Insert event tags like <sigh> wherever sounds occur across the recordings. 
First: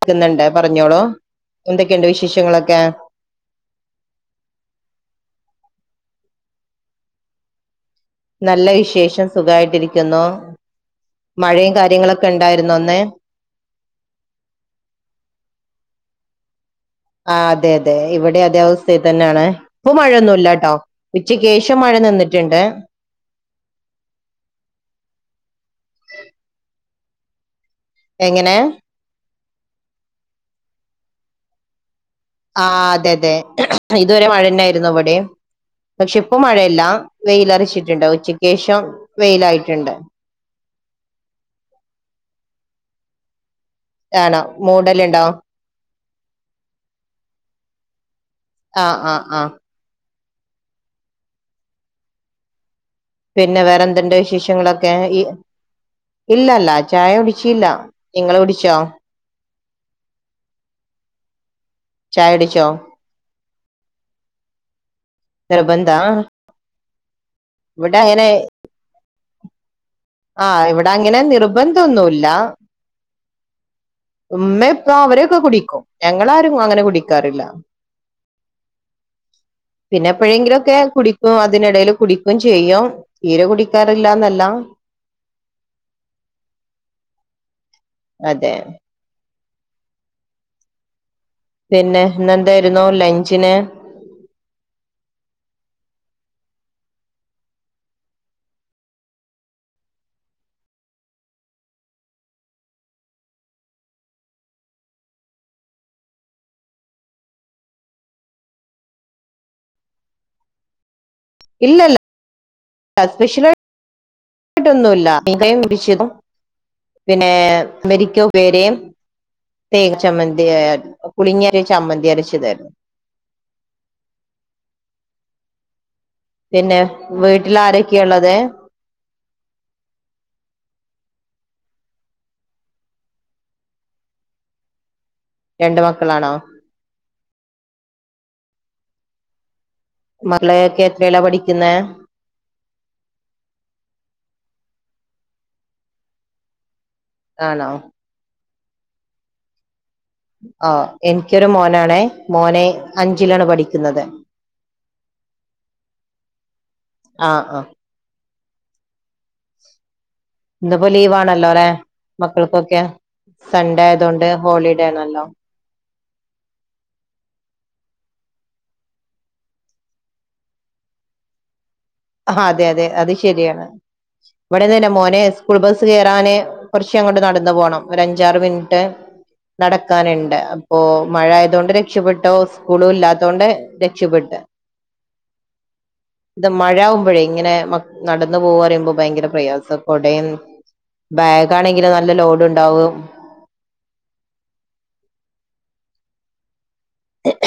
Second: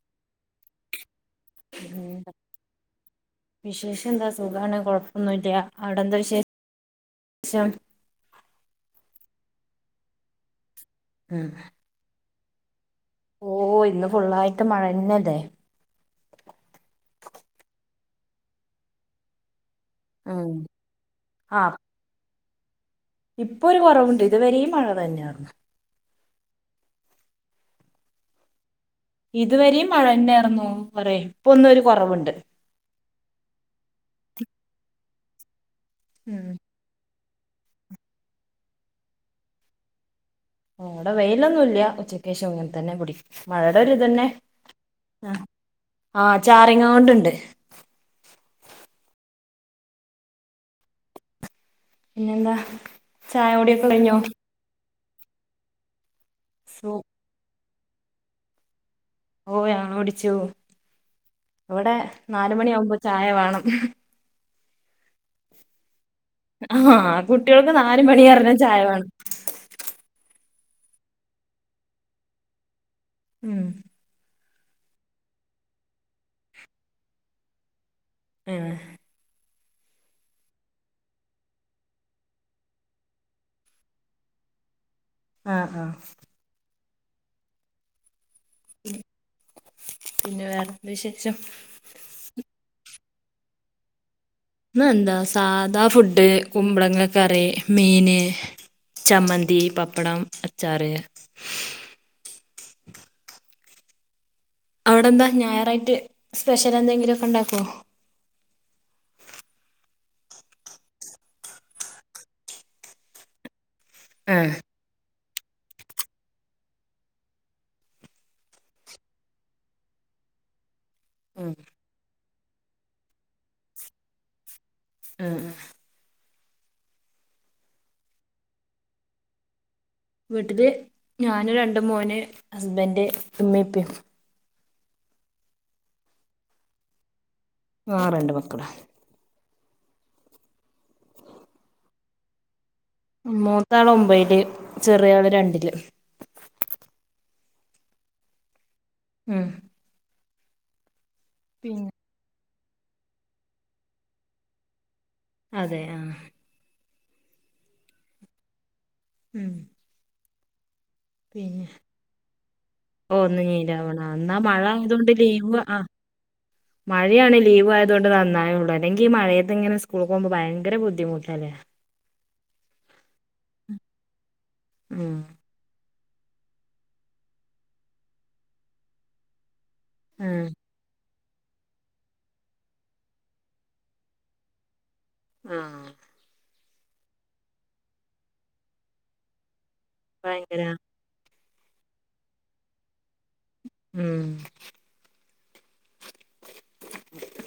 കേക്കുന്നുണ്ട് പറഞ്ഞോളു വിശേഷം എന്താ സുഖമാണ് കൊഴപ്പൊന്നുല്ല അവിടെ എന്താ വിശേഷ ഷം നല്ല വിശേഷം സുഖമായിട്ടിരിക്കുന്നു ഉം മഴയും കാര്യങ്ങള ഒക്കെ ഒണ്ടായിരുന്നോ അന്നേ ഓ ഇന്ന് ഫുള്ളായിട്ട് മഴന്നല്ലേ ആ അതെ അതെ ഇവിടെ അതേ അവസ്ഥയി തന്നെയാണ് ഇപ്പോ ഉം മഴയൊന്നുല്ലാട്ടോ ആ ഉച്ചക്ക്ശേഷം മഴ നിന്നിട്ടുണ്ട് ഇപ്പൊ ഒരു കൊറവുണ്ട് ഇതുവരെയും മഴ തന്നെ എങ്ങനെ ഇതുവരെയും മഴ തന്നാരുന്നു പറയ ഇപ്പം ഒന്ന് ഒരു കുറവുണ്ട് ആഹ് അതെ അതെ ഇതുവരെ മഴ തന്നെയായിരുന്നു ഇവിടെയും പക്ഷെ ഇപ്പൊ ഉം മഴയില്ല വെയിലരച്ചിട്ടുണ്ട് ഉച്ചയ്ക്ക് ശേഷം വെയിലായിട്ടുണ്ട് ആ ഇവിടെ വെയിലൊന്നും ഇല്ല ഉച്ചക്ക് ശേഷം അങ്ങനെ തന്നേ ഇവിടെയും മഴയുടെ ഒരു ഇത് തന്നേ ആണോ മൂടലുണ്ടോ ആ ചാറിങ്ങാണ്ടുണ്ട് ആഹ് ആഹ് ആഹ് പിന്നെ എന്താ പിന്നെ വേറെ എന്തിണ്ട് വിശേഷങ്ങളൊ <unintelligible> ഇല്ലല്ല സു ചായ ഒടിച്ചില്ല നിങ്ങള് കുടിച്ചോ ഓ ഞാൻ കുടിച്ചു ഇവിടെ ചായ കുടിച്ചോ നാലുമണി ആകുമ്പോ ചായ വാണം നിർബന്ധാ ആഹ കുട്ടികൾക്ക് നാല് മണി അറിഞ്ഞ ചായ വാണ ആഹ ഇവിടെ അങ്ങനെ നിർബന്ധംന്നുല്ല മ് ഉമ്മ ഇപ്പ അവരൊക്കെ കുടിക്കും ഞങ്ങളാരും അങ്ങനെ കുടിക്കാറില്ല ഹേ പിന്നെ എപ്പോഴെങ്കിലുംക്കെ കുടിക്കും അതിനിടൽ കുടിക്കും ചെയ്യും തീരെ കുടിക്കാറില്ലന്നല്ല ആ ഹാ അതെ പിന്നെ വേറെ എന്ത്‌ വിശേഷം പിന്നെ ഇന്നെന്തായിരുന്നു ലഞ്ചിന് ഇന്ന് എന്താ സാധാ ഫുഡ് കുമ്പളങ്ങ കറി മീന് ചമ്മന്തി, പാപ്പടം, അച്ചാർ അവിടെന്താ ഞായറായിട്ട് സ്പെഷ്യൽ എന്തെങ്കിലുമ ഒക്കെ ഉണ്ടാകോ ഇല്ലല്ല് പെഷല ആഹ് ട്ടൊന്നുല്ല യെണ്ടേലും വിശ പിന്നെ മെരിക്കോ ഉപേരിയും തേങ് ചമ്മന്തി പുളിങ്ങര ചമ്മന്തി അരച്ചതായിരുന്നു മ് മ് പിന്നെ വീട്ടിൽ ആരൊക്കെയള്ളത് വീട്ടില് ഞാനും രണ്ട് മോന് ഹസ്ബൻഡറ് ഉമ്മിമ് ഇപ്പിം രണ്ട് മക്കളാണോ ആ രണ്ട് മക്കള മളൊക്കെ എത്രല്ലാ പഠിക്കുന്ന മൂത്താള് ഒമ്പല് ചെറിയ ആള് രണ്ടില് ആണോ മ് ആ എനിക്കൊരു മോനാണേ മോനെ അഞ്ചിലാണ് പഠിക്കുന്നത് അതെ ആഹ ആഹ ആഹ ഉം ഇന്നിപ്പോ ലീവ് ആണല്ലോ പിന്നെ അല്ലേ മക്കൾക്കൊക്കെ ഓ ഒന്ന് സൺഡേ നീരാവണം ആയതൊണ്ട് എന്നാ ഹോളിഡേ ആണല്ലോ മഴയാണെങ്ക ലീവ് ആയത് കൊണ്ട് നന്നായേള്ളു അല്ലെങ്ക ഈ മഴയത്ത് ഇങ്ങനെ സ്കൂളിൽ പോകുമ്പോ ഭയങ്കര ബുദ്ധിമുട്ടല്ലേ ആ അതെ അതെ അത് ശരിയാണ് ഇവിടെന്ന് തന്നെ ഉം മോനെ സ്കൂൾ ബസ് കേയറാന് കുറച്ച് അങ്ങോട്ട് നടന്നു പോണം ഒരു അഞ്ചാറ് മിനിറ്റ് നടക്കാനുണ്ട് ഉം അപ്പോ മഴ ആയതൊണ്ട് രക്ഷപ്പെട്ടോ സ്കൂളും ഇല്ലാത്തോണ്ട് രക്ഷപ്പെട്ട് ആഹ ഇത് മഴ ആകുമ്പോഴേ ഇങ്ങനെ നടന്ന പോക പറയുമ്പോ ഭയങ്കര പ്രയാസം കുടയും ഭയങ്കര ബാഗ് ആണെങ്കിൽ നല്ല ലോഡ് ഉണ്ടാവും ഉം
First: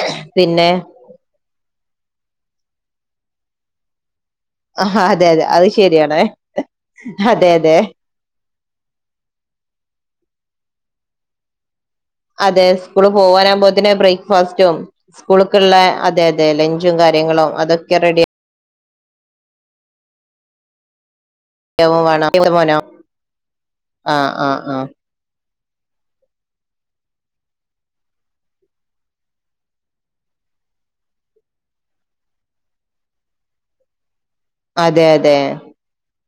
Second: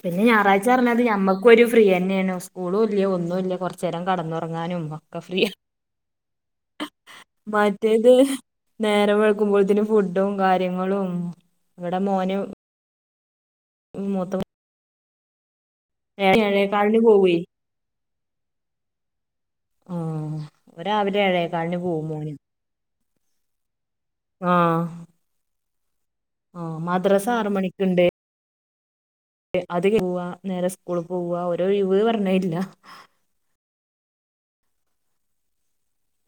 പിന്നെ ഞായറാഴ്ച പറഞ്ഞത് ഞമ്മക്ക ഒരു ഫ്രീ തന്നെയാണ് സ്കൂളും ഇല്ല ഒന്നുമില്ല കുറച്ചു നേരം കിടന്ന് ആ അതെ അതെ അത് ശരിയാണേ മറ്റേത് നേരം വൈകുമ്പോഴത്തിന് ഫുഡും കാര്യങ്ങളും ഉ ഇവിടെ മോന സ്കൂൾ പോകാനാകുമ്പോത്തിനു ബ്രേക്ക്ഫാസ്റ്റും സ്കൂ ള്ള അതെ ഏഴ് അതെ ലഞ്ചും ഏഴേകാലിന് പോവേ കാര്യങ്ങളും അതൊക്കെ റെഡി ആ ഒാവിലെ വേണന മോനോ ആഹ ആഹ ആഹ ആഹ മദ്രസ ആറ് മണിക്കുണ്ട് അത് പോവാ നേരെ സ്കൂള പോവവാ ഓരോ ഒഴിവു പറഞ്ഞാലില്ല അതെ അതെ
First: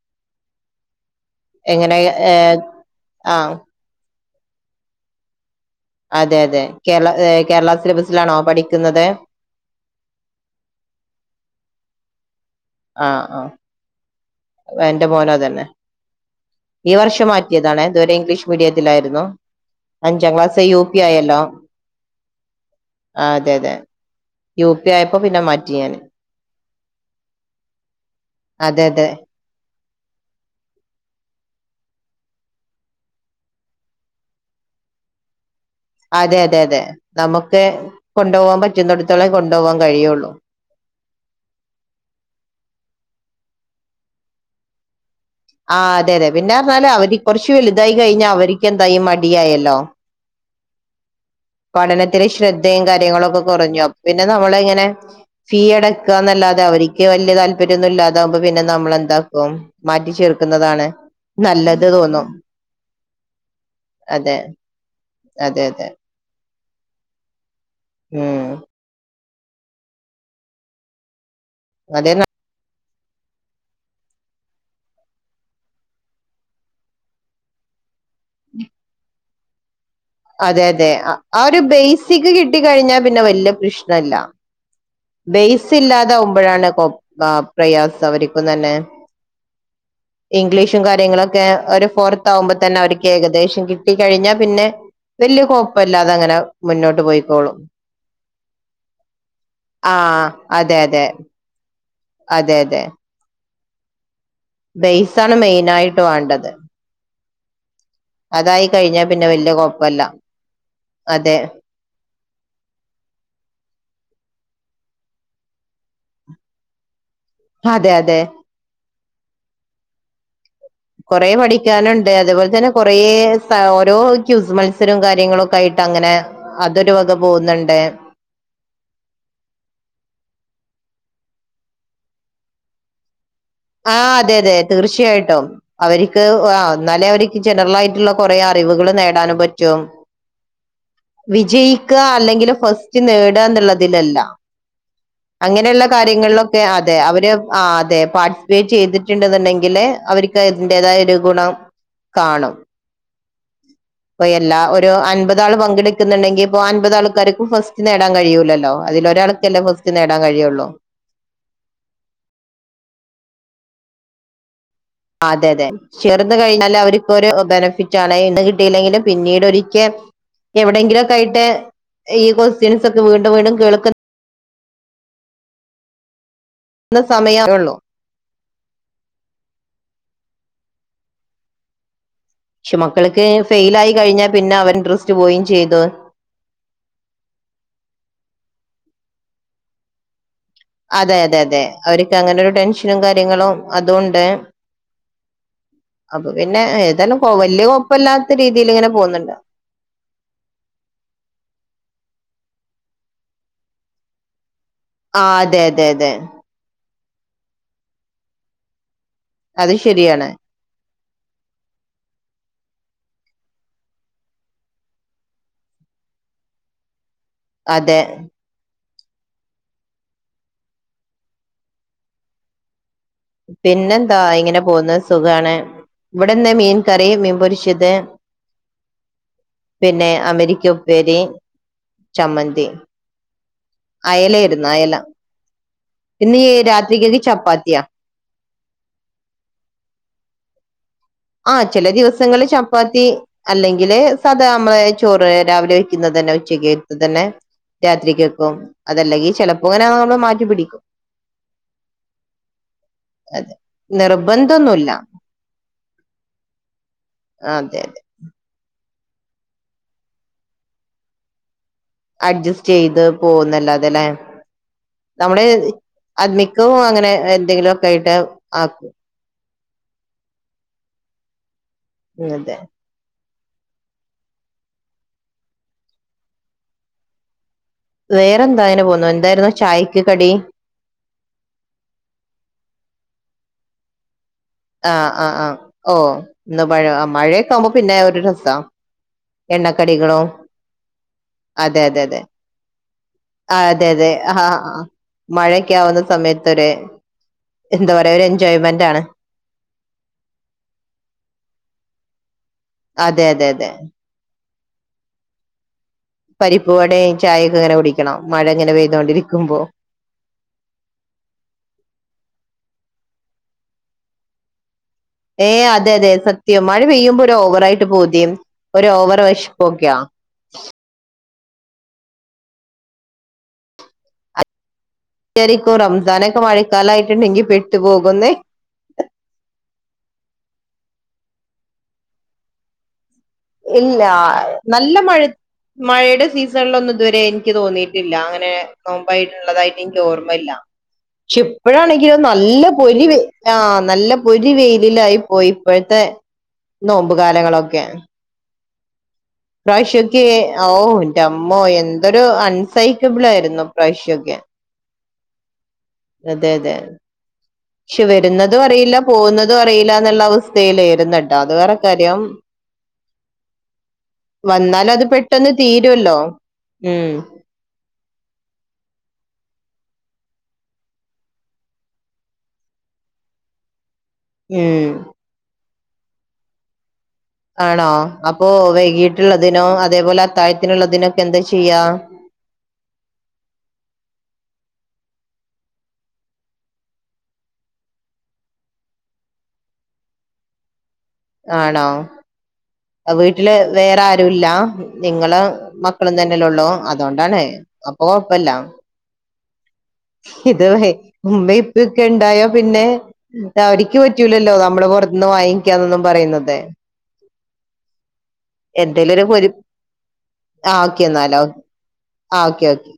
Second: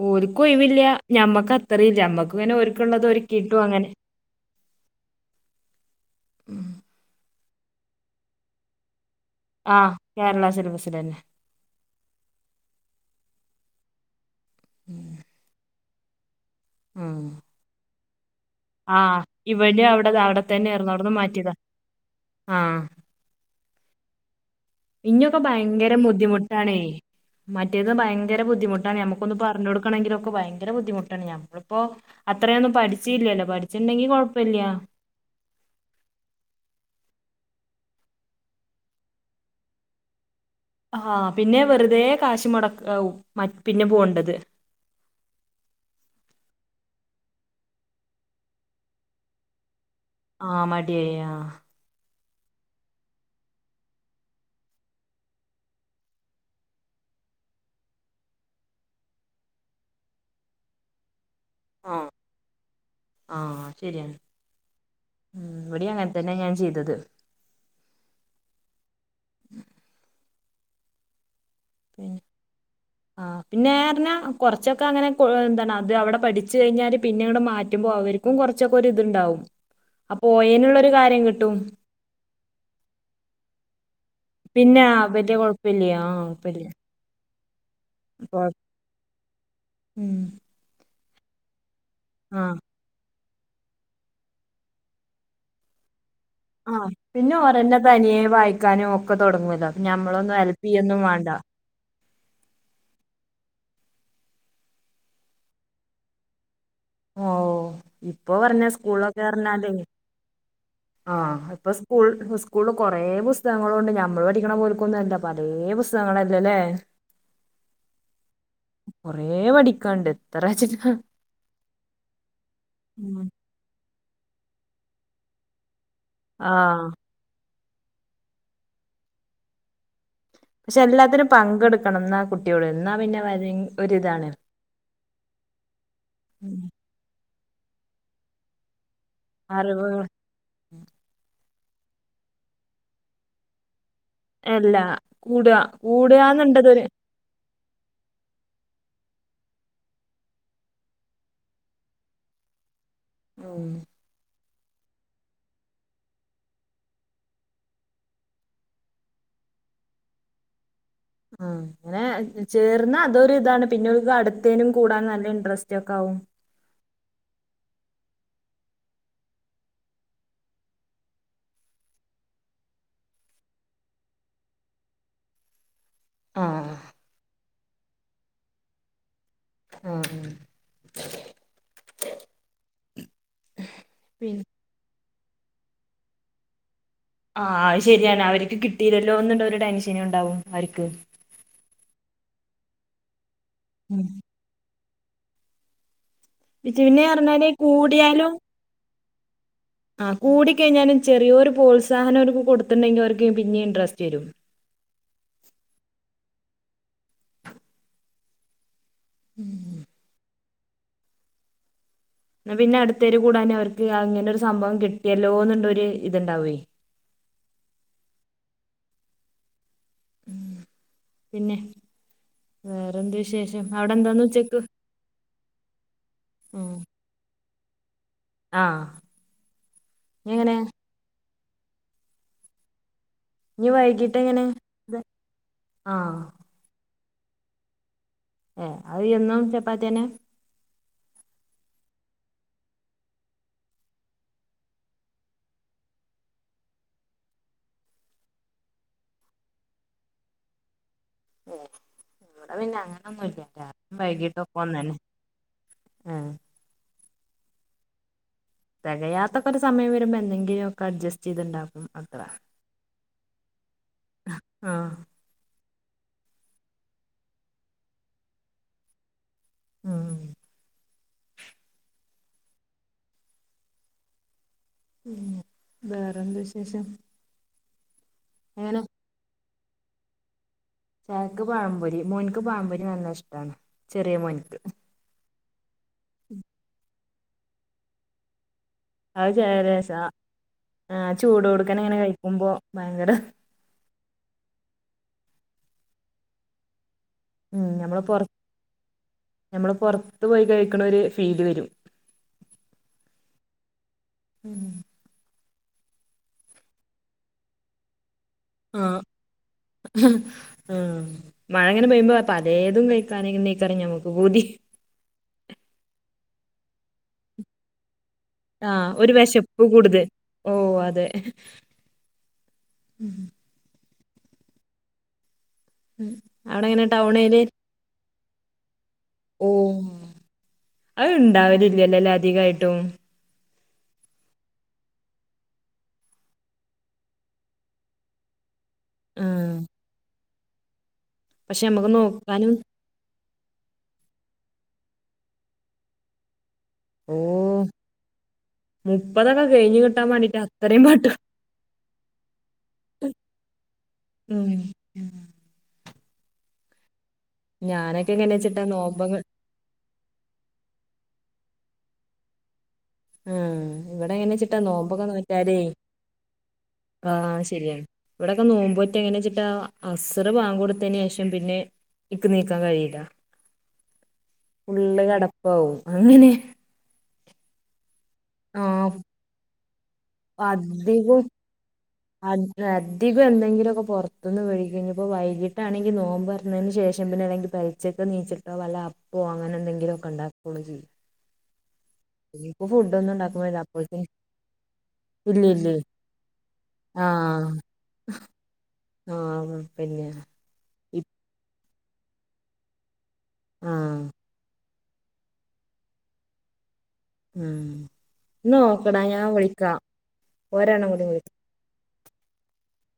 ഒരുക്കും ഒഴിവില്ല ഞമ്മക്ക് അത്ര എങ്ങനെ ഇല്ല നമ്മക്ക് ഇങ്ങനെ ഏഹ് ഒരുക്കുള്ളത് ഒർക്ക് ആഹ് കിട്ടും അങ്ങനെ അതെ അതെ കേരള ഏ കേരള സിലബസിലാണോ പഠിക്കുന്നത് ആഹ കേരള സിലബസിൽ തന്നെ ആഹ ആഹ എന്റെ മോനോ അത് തന്നെ ഈ ഉം വർഷം മാറ്റിയതാണ് ഇതുവരെ ഇംഗ്ലീഷ് ആഹ് മീഡിയത്തിലായിരുന്നു ഇവനും അവിടെ അഞ്ചാം അവിടെ ക്ലാസ് യു തന്നെയായിരുന്നു പി അവിടുന്ന് ആയല്ലോ മാറ്റിയതാ ആഹ് ആ അതെ അതെ യു പി ആയപ്പോ ഇഞ്ഞൊക്കെ പിന്നെ മാറ്റി ഞാൻ ഭയങ്കര ബുദ്ധിമുട്ടാണേ മറ്റേത് ഭയങ്കര അതെ ബുദ്ധിമുട്ടാണ് അതെ നമുക്കൊന്ന് പറഞ്ഞ കൊടുക്ക ണെങ്കില ഒക്കെ ഭയങ്കര ബുദ്ധിമുട്ടാണ് ഞമ്മളിപ്പോ അത്രയൊന്നും പഠിച്ചില്ലല്ലോ പഠിച്ചിണ്ടെങ്കി കുഴപ്പമില്ല അതെ അതെ അതെ നമുക്ക് കൊണ്ടുപോകാൻ പറ്റുന്നടത്തോളം കൊണ്ടുപോകാൻ കഴിയുള്ളു ആഹ പിന്നെ വെറുതെ കാഷ് മുടക്കയാവും മ പിന്നെ പോവണ്ടത് ആ അതെ അതെ പിന്നെഞ്ഞാല് അവർ കൊറച്ച് വലുതായി കഴിഞ്ഞ അവർക്ക് എന്തായി മടിയായല്ലോ ആ മടിയ പഠനത്തിലെ ശ്രദ്ധയും കാര്യങ്ങളുമൊക്കെ കുറഞ്ഞു അപ്പൊ പിന്നെ നമ്മള ഇങ്ങനെ ഫീ അടക്കുകല്ലാതെ തെ അവർക്ക് വലിയ താല്പര്യമൊന്നും ഇല്ലാതാവകുമ്പോ പിന്നെ നമ്മളെന്താക്കും മാറ്റി ചേർക്കുന്നതാണ് നല്ലത് തോന്നും ആഹ ശരിയാണ് അതെ അതെ ഉ ഇവിടെ അതെ അങ്ങനെ തന്നെ ഞാൻ ചെയ്തത് ഹം ഉ അതെന്ന ആഹ പിന്നെ എഞ്ഞാ കൊറച്ചൊക്കെ അങ്ങനെ എന്താണ് അത് അവിടെ പഠിച്ചു കഴിഞ്ഞാല് പിന്നെ ഇങ്ങടെ മാറ്റുമ്പോ അവർക്കും കുറച്ചൊക്കെ ഒര് ഇതുണ്ടാവും അപ്പൊ അതെ അതെ പോയേനുള്ളൊരു കാര്യം ആ കിട്ടും ഒരു ബേസിക് കിട്ടി കഴിഞ്ഞാൽ പിന്നെ വലിയ പ്രശ് പിന്നെ വലിയ കുഴപ്പില്ല ആ കുഴപ്പില്ല ബേസില്ലാതാകുമ്പോഴാണ് കൊ പ്രയാസം അവർക്കും തന്നെ ഉം ഇംഗ്ലീഷും കാര്യങ്ങളൊക്കെ ഒരു ആ പുറത്താവുമ്പോ തന്നെ അവർക്ക് ഏകദേശം കിട്ടി കഴിഞ്ഞാൽ പിന്നെ വലിയ കൊഴപ്പല്ല ആ പിന്നെ ഓരന്നെ തനിയെ വായിക്കാനും ഒക്കെ തുടങ്ങോല്ലോ ആഹ് ഞമ്മളൊന്നും ഹെല്പ് അതെ ചെയ്യന്നും അതെ വേണ്ട അതെ അതെ ബെയിസ് ആണ് മെയിൻ ആയിട്ട് വേണ്ടത് ഓ ഇപ്പൊ പറഞ്ഞ അതായി കഴിഞ്ഞാൽ സ്കൂളൊക്കെ പിന്നെ വല്യ പറഞ്ഞാലേ കുഴപ്പല്ല ആ അതെ ഇപ്പൊ സ്കൂൾ സ്കൂള് കൊറെ പുസ്തകങ്ങളണ്ട് നമ്മൾ പഠിക്കണ പോലക്കൊന്നുംല്ല പലേ പുസ്തകങ്ങളല്ലേല്ലേ അതെ അതെ കൊറേ പഠിക്കാണ്ട് എത്രാച്ച് കൊറേ പഠിക്കാനുണ്ട് അതുപോലെ തന്നെ കൊറെ ഉം ഓരോ ക്യൂസ് മത്സരവും കാര്യങ്ങളും ഒക്കെ ആയിട്ട് അങ്ങനെ ആഹ് അതൊരു വക പോകുന്നുണ്ട് പക്ഷെ എല്ലാത്തിനും പങ്കെടുക്കണം എന്നാ കുട്ടിയോട് എന്നാ പിന്നെ ആ ഒരിതാണ് അതെ അതെ തീർച്ചയായിട്ടും അവർക്ക് ആന്നാല അവ ജനറൽ ആയിട്ടുള്ള കുറെ അറിവുകൾ നേടാനും പറ്റും അറിവുകൾ ജയിക്കുക അല്ലെങ്കിൽ ഫസ്റ്റ് നേടുക എന്നുള്ളത് തിലല്ല അല്ല കൂടുക അങ്ങനെയുള്ള കാര്യങ്ങളിലൊക്കെ കൂടുകന്നുണ്ടതൊരു അതെ അവര് ആ അതേ പാർട്ട് വെയിറ്റ് ചെയ്തിട്ടുണ്ടെന്നുണ്ടെങ്കില് അവർക്ക് അതിന്റേതായ ഒരു ഗുണം കാണും ഉം ല്ല ഒരു അൻപത് ആൾ പങ്കെടുക്കുന്നുണ്ടെങ്കിൽ ഇപ്പോ അൻപത് ആൾക്കാർക്കും ഫസ്റ്റ് നേടാൻ കഴിയൂല്ലല്ലോ അതില് ഒരാൾ എന്റെ ഫസ്റ്റ് നേടാൻ കഴിയുള്ളൂ ആ അങ്ങനെ ചേർന്ന അതൊരു ഇതാണ് പിന്നെ അടുത്തേനും കൂടാൻ നല്ല അതെ അതെ ഇൻട്രസ്റ്റ് ഒക്കെ ആവും ചേർന്ന് കഴിഞ്ഞാല് അവർ ഒരു ബെനഫിറ്റ് ആണ് ഇന്ന് കിട്ടിയില്ലെങ്കിലും പിന്നീട് ഒരിക്കൽ എവിടെയങ്കിലും ഒക്കെ ആയിട്ട് ഈ കൊസ്റ്റ്യൻസ് ഒക്കെ വീണ്ടും വീണ്ടും കേൾക്കു ആ എന്ന സമയം ഉള്ളൂ ആ ഉം പക്ഷെ മക്കൾക്ക് ഫെയിൽ ആയി കഴിഞ്ഞാ പിന്നെ അവർ ഇൻട്രസ്റ്റ് പോയും ചെയ്തു ആഹ് അത് ശരിയാണ് അവർക്ക് കിട്ടിയില്ലല്ലോ ഒന്നുണ്ടോ ഒരുട ടെൻഷനും ഉണ്ടാവും അവർക്ക് അതെ അതെ അതെ അവർക്ക് അങ്ങനൊരു ടെൻഷനും കാര്യങ്ങളും ഉം അതൊണ്ട് അപ്പൊ പിന്നെ ഏതായാലും വല്യ കൊഴപ്പല്ലാത്ത രീതിയിൽ ഇങ്ങനെ പോകുന്നുണ്ട് ആ കൂടിക്കഴിഞ്ഞാലും ചെറിയൊരു പ്രോത്സാഹനം ഒരു കൊടുത്ത്ണ്ടെങ്കി അവർക്ക് പിന്നെ ഇൻട്രസ്റ്റ് വരും ആ അതെ അതെ അതെ അത് ഉം ശരിയാണ് എന്ന പിന്നെ അടുത്തേര് കൂടാനും അവർക്ക് അങ്ങനെ ഒരു സംഭവം കിട്ടിയല്ലോന്ന്ള്ള ഒരു ഇത്ണ്ടാവേ അതെ പിന്നെ വേറെന്ത് വിശേഷം അവിടെ പിന്നെന്താ എന്താന്ന് ഉച്ചക്ക് ഇങ്ങനെ പോകുന്നത് സുഖമാണ് ഇവിടെന്ന് ഉം മീൻ കറി മീൻപൊരിച ത് ആഹ് പിന്നെ എങ്ങനെ അമരിക്ക ഉപ്പേരി ചമ്മന്തി ഇനി വൈകിട്ട് എങ്ങനെ അയലായിരുന്നു അയല ആഹ് പിന്നെ രാത്രികക്ക് ചപ്പാത്തിയാ ഏ അത് എന്നും ചപ്പാത്തിയേനെ ആ ചില ദിവസങ്ങള് ചപ്പാത്തി അല്ലെങ്കില് സദാ നമ്മളെ ചോറ് രാവിലെ വെക്കുന്നത് തന്നെ ഉച്ചക്ക്ത്ത് തന്നെ രാത്രികക്കും അതല്ലെങ്കിൽ ചിലപ്പോൾങ്ങനെ നമ്മള് മാറ്റി പിിടിക്കും ഏ ഇവിടെ പിന്നെ അതെ അങ്ങനൊന്നുംല്ലും വൈകിട്ട ഒപ്പ ഒന്ന നിർബന്ധൊന്നുല്ല തന്നെ ആ അതെ അതെ തെകയാത്തക്കരു സമയം വരുമ്പോ എന്തെങ്കിലും ഒക്കെ അഡ്ജസ്റ്റ് ചെയ്തുണ്ടാവും അഡ്ജസ്റ്റ് ചെയ്ത് പോകുന്നല്ല അതെല്ലെ ആഹ് നമ്മള അത് മിക്കവും അങ്ങനെ എന്തെങ്കിലുമ ഒക്കെ ആയിട്ട് ആക്കും ആഹ അ അതെ പിന്നെ വേറെന്ത വിശേഷം വേറെ എന്താ അങ്ങനെ അന് പോന്നു എന്തായ ചക്ക് പാമ്പൊരി മോൻക്ക് പാമ്പൊരി നല്ല ഇഷ്ടമാണ് ചെറിയ മോൻ ആഹ് ആ ആഹ് ഓ ഇന്ന് മഴ മഴയൊക്കെ ആവുമ്പോ പിന്നെ ഒരു രസ അത് ചേശ ആ ചൂട് കൊടുക്കൻ ഇങ്ങനെ കഴിക്കുമ്പോ ഭയങ്കര ആ അതെ അതെ ആ മഴയൊക്കെ ആവുന്ന സമയത്തൊരെ എന്താ പറയയാ ഒരു എൻജോയ്മെന്റ് ആണ് നമ്മൾ പുറത്തു പോയി കഴിക്കണ ഒരു ഫീല് വരും അതെ അതെ അതെ ഉം പരിപ്പ് വടയും ചായയൊക്കെ ഇങ്ങനെ കുടിക്കണം മഴ ഇങ്ങനെ ആ പെയ്തോണ്ടിരിക്കുമ്പോ ക്കറ നമക്ക് പൂതി ഏ അതെ അതെ സത്യം മഴ പെയ്യുമ്പോ ഒരു ഓവറായിട്ട് പോരും ഒരു ഓവർ വെശ്പൊക്ക്യ ഉം ശരിക്കും റംസാനൊക്കെ അവിടെ എങ്ങനെ ടൗൺ ഏരിയ മഴക്കാലായിട്ടുണ്ടെങ്കി പെട്ടുപോകുന്നേ ഓ അത് ഇണ്ടാവലില്ലലേ അധികായിട്ടും ഇല്ല നല്ല മഴ മഴേടെ സീസൺലൊന്നും ഇതുവരെ ഇൻക്ക് തോന്നിട്ടില്ല അങ്ങനെ ഉം നോമ്പായിട്ടീള്ളതായിട്ട് ഇൻക്ക് ഓർമ്മല്ല ക്ഷെമിക്കണം പക്ഷെ നമ്മുക്ക് ഇപ്പഴാണെങ്കിലോ നോക്കാനും നല്ല പൊരി വെയ് ആ നല്ല പൊരി വെയിലിലായി പോയി ഇപ്പഴ്ത്തെ നോമ്പുകാലങ്ങളൊക്കെ ഉം പ്രാവശ്യക്ക ഓ എന്റെ അമ്മോ എന്തൊരു അൺസൈക്കബിൾ ആയിരുന്നു പ്രാവശ്യ ഒക്കെ ഉം അതെ അതെ ഷെ ഞാനൊക്കെ വരുന്നതും എങ്ങനെച്ചിട്ടാ അറീല്ല നോമ്പൊക്കെ പോന്നതും അറീ ല്ല എന്നുള്ള അവസ്ഥൽ വരുന്നട്ടോ അത് വേറെ കാര്യം ഉം ഇവിടെ എങ്ങനെ ചിട്ടാ വന്നാൽ അത് നോമ്പൊക്കെന്ന് പെട്ടെന്ന് വെച്ചാരേ തീരുമല്ലോ ഉം ആഹ ശരിയാണ് ഇവിടെക്കെ നോമ്പോറ്റ എങ്ങനെ ചിട്ടാ അസറ് ബാങ്കൊടുത്തതിന് ശേഷം പിന്നെ ഇക്ക് നീക്കാൻ കഴിയില്ല ഉം ഫുള്ള് കടപ്പാവും അങ്ങനെ ആണോ അപ്പോ ആഹ് വൈകിട്ടുള്ളതിനോ അധികം അധികം എന്തെങ്കിലുംക്കെ പൊർത്തുന്ന് വേടിക്ക വൈകിട്ടാണെങ്കിൽ നോമ്പ് തുറന്നതിന് ശേഷം പിന്നെണെങ്കിൽ പരിച്ചൊക്കെ നീച്ചിട്ടോ വല്ല അപ്പോ അങ്ങനെ എന്തെങ്കിലും കണ്ടാ ചെയ്യ ആണോ ഉണ്ടാക്കാൻ വീട്ടില് പറ്റില്ല വേറെ അപ്പോഴത്തിന് ആരും ഇല്ല നിങ്ങള് ഇല്ല ഇല്ലേ മക്കളും തന്നെല്ലള്ളോ അതോ ണ്ടാണ് ആഹ് അപ്പൊ കൊഴപ്പല്ല ആഹ് പിന്നെ ഇത് മൈ ഒക്കെ ഉണ്ടായോ പിന്നെ അവർക്ക് ആഹ് പറ്റൂലല്ലോ നമ്മളെ പുറത്തുന്ന് വാങ്ങിക്കാന്നൊന്നും പറയുന്നത് ഉം ന്നോക്കടാ ഞാൻ എന്തെലും ഒരു വിളിക്കാം ആ ഒരെണ്ണം കൂടി ഓക്കെ വിളിക്കാം എന്നാല ആ ഓക്കെ ഓക്കെ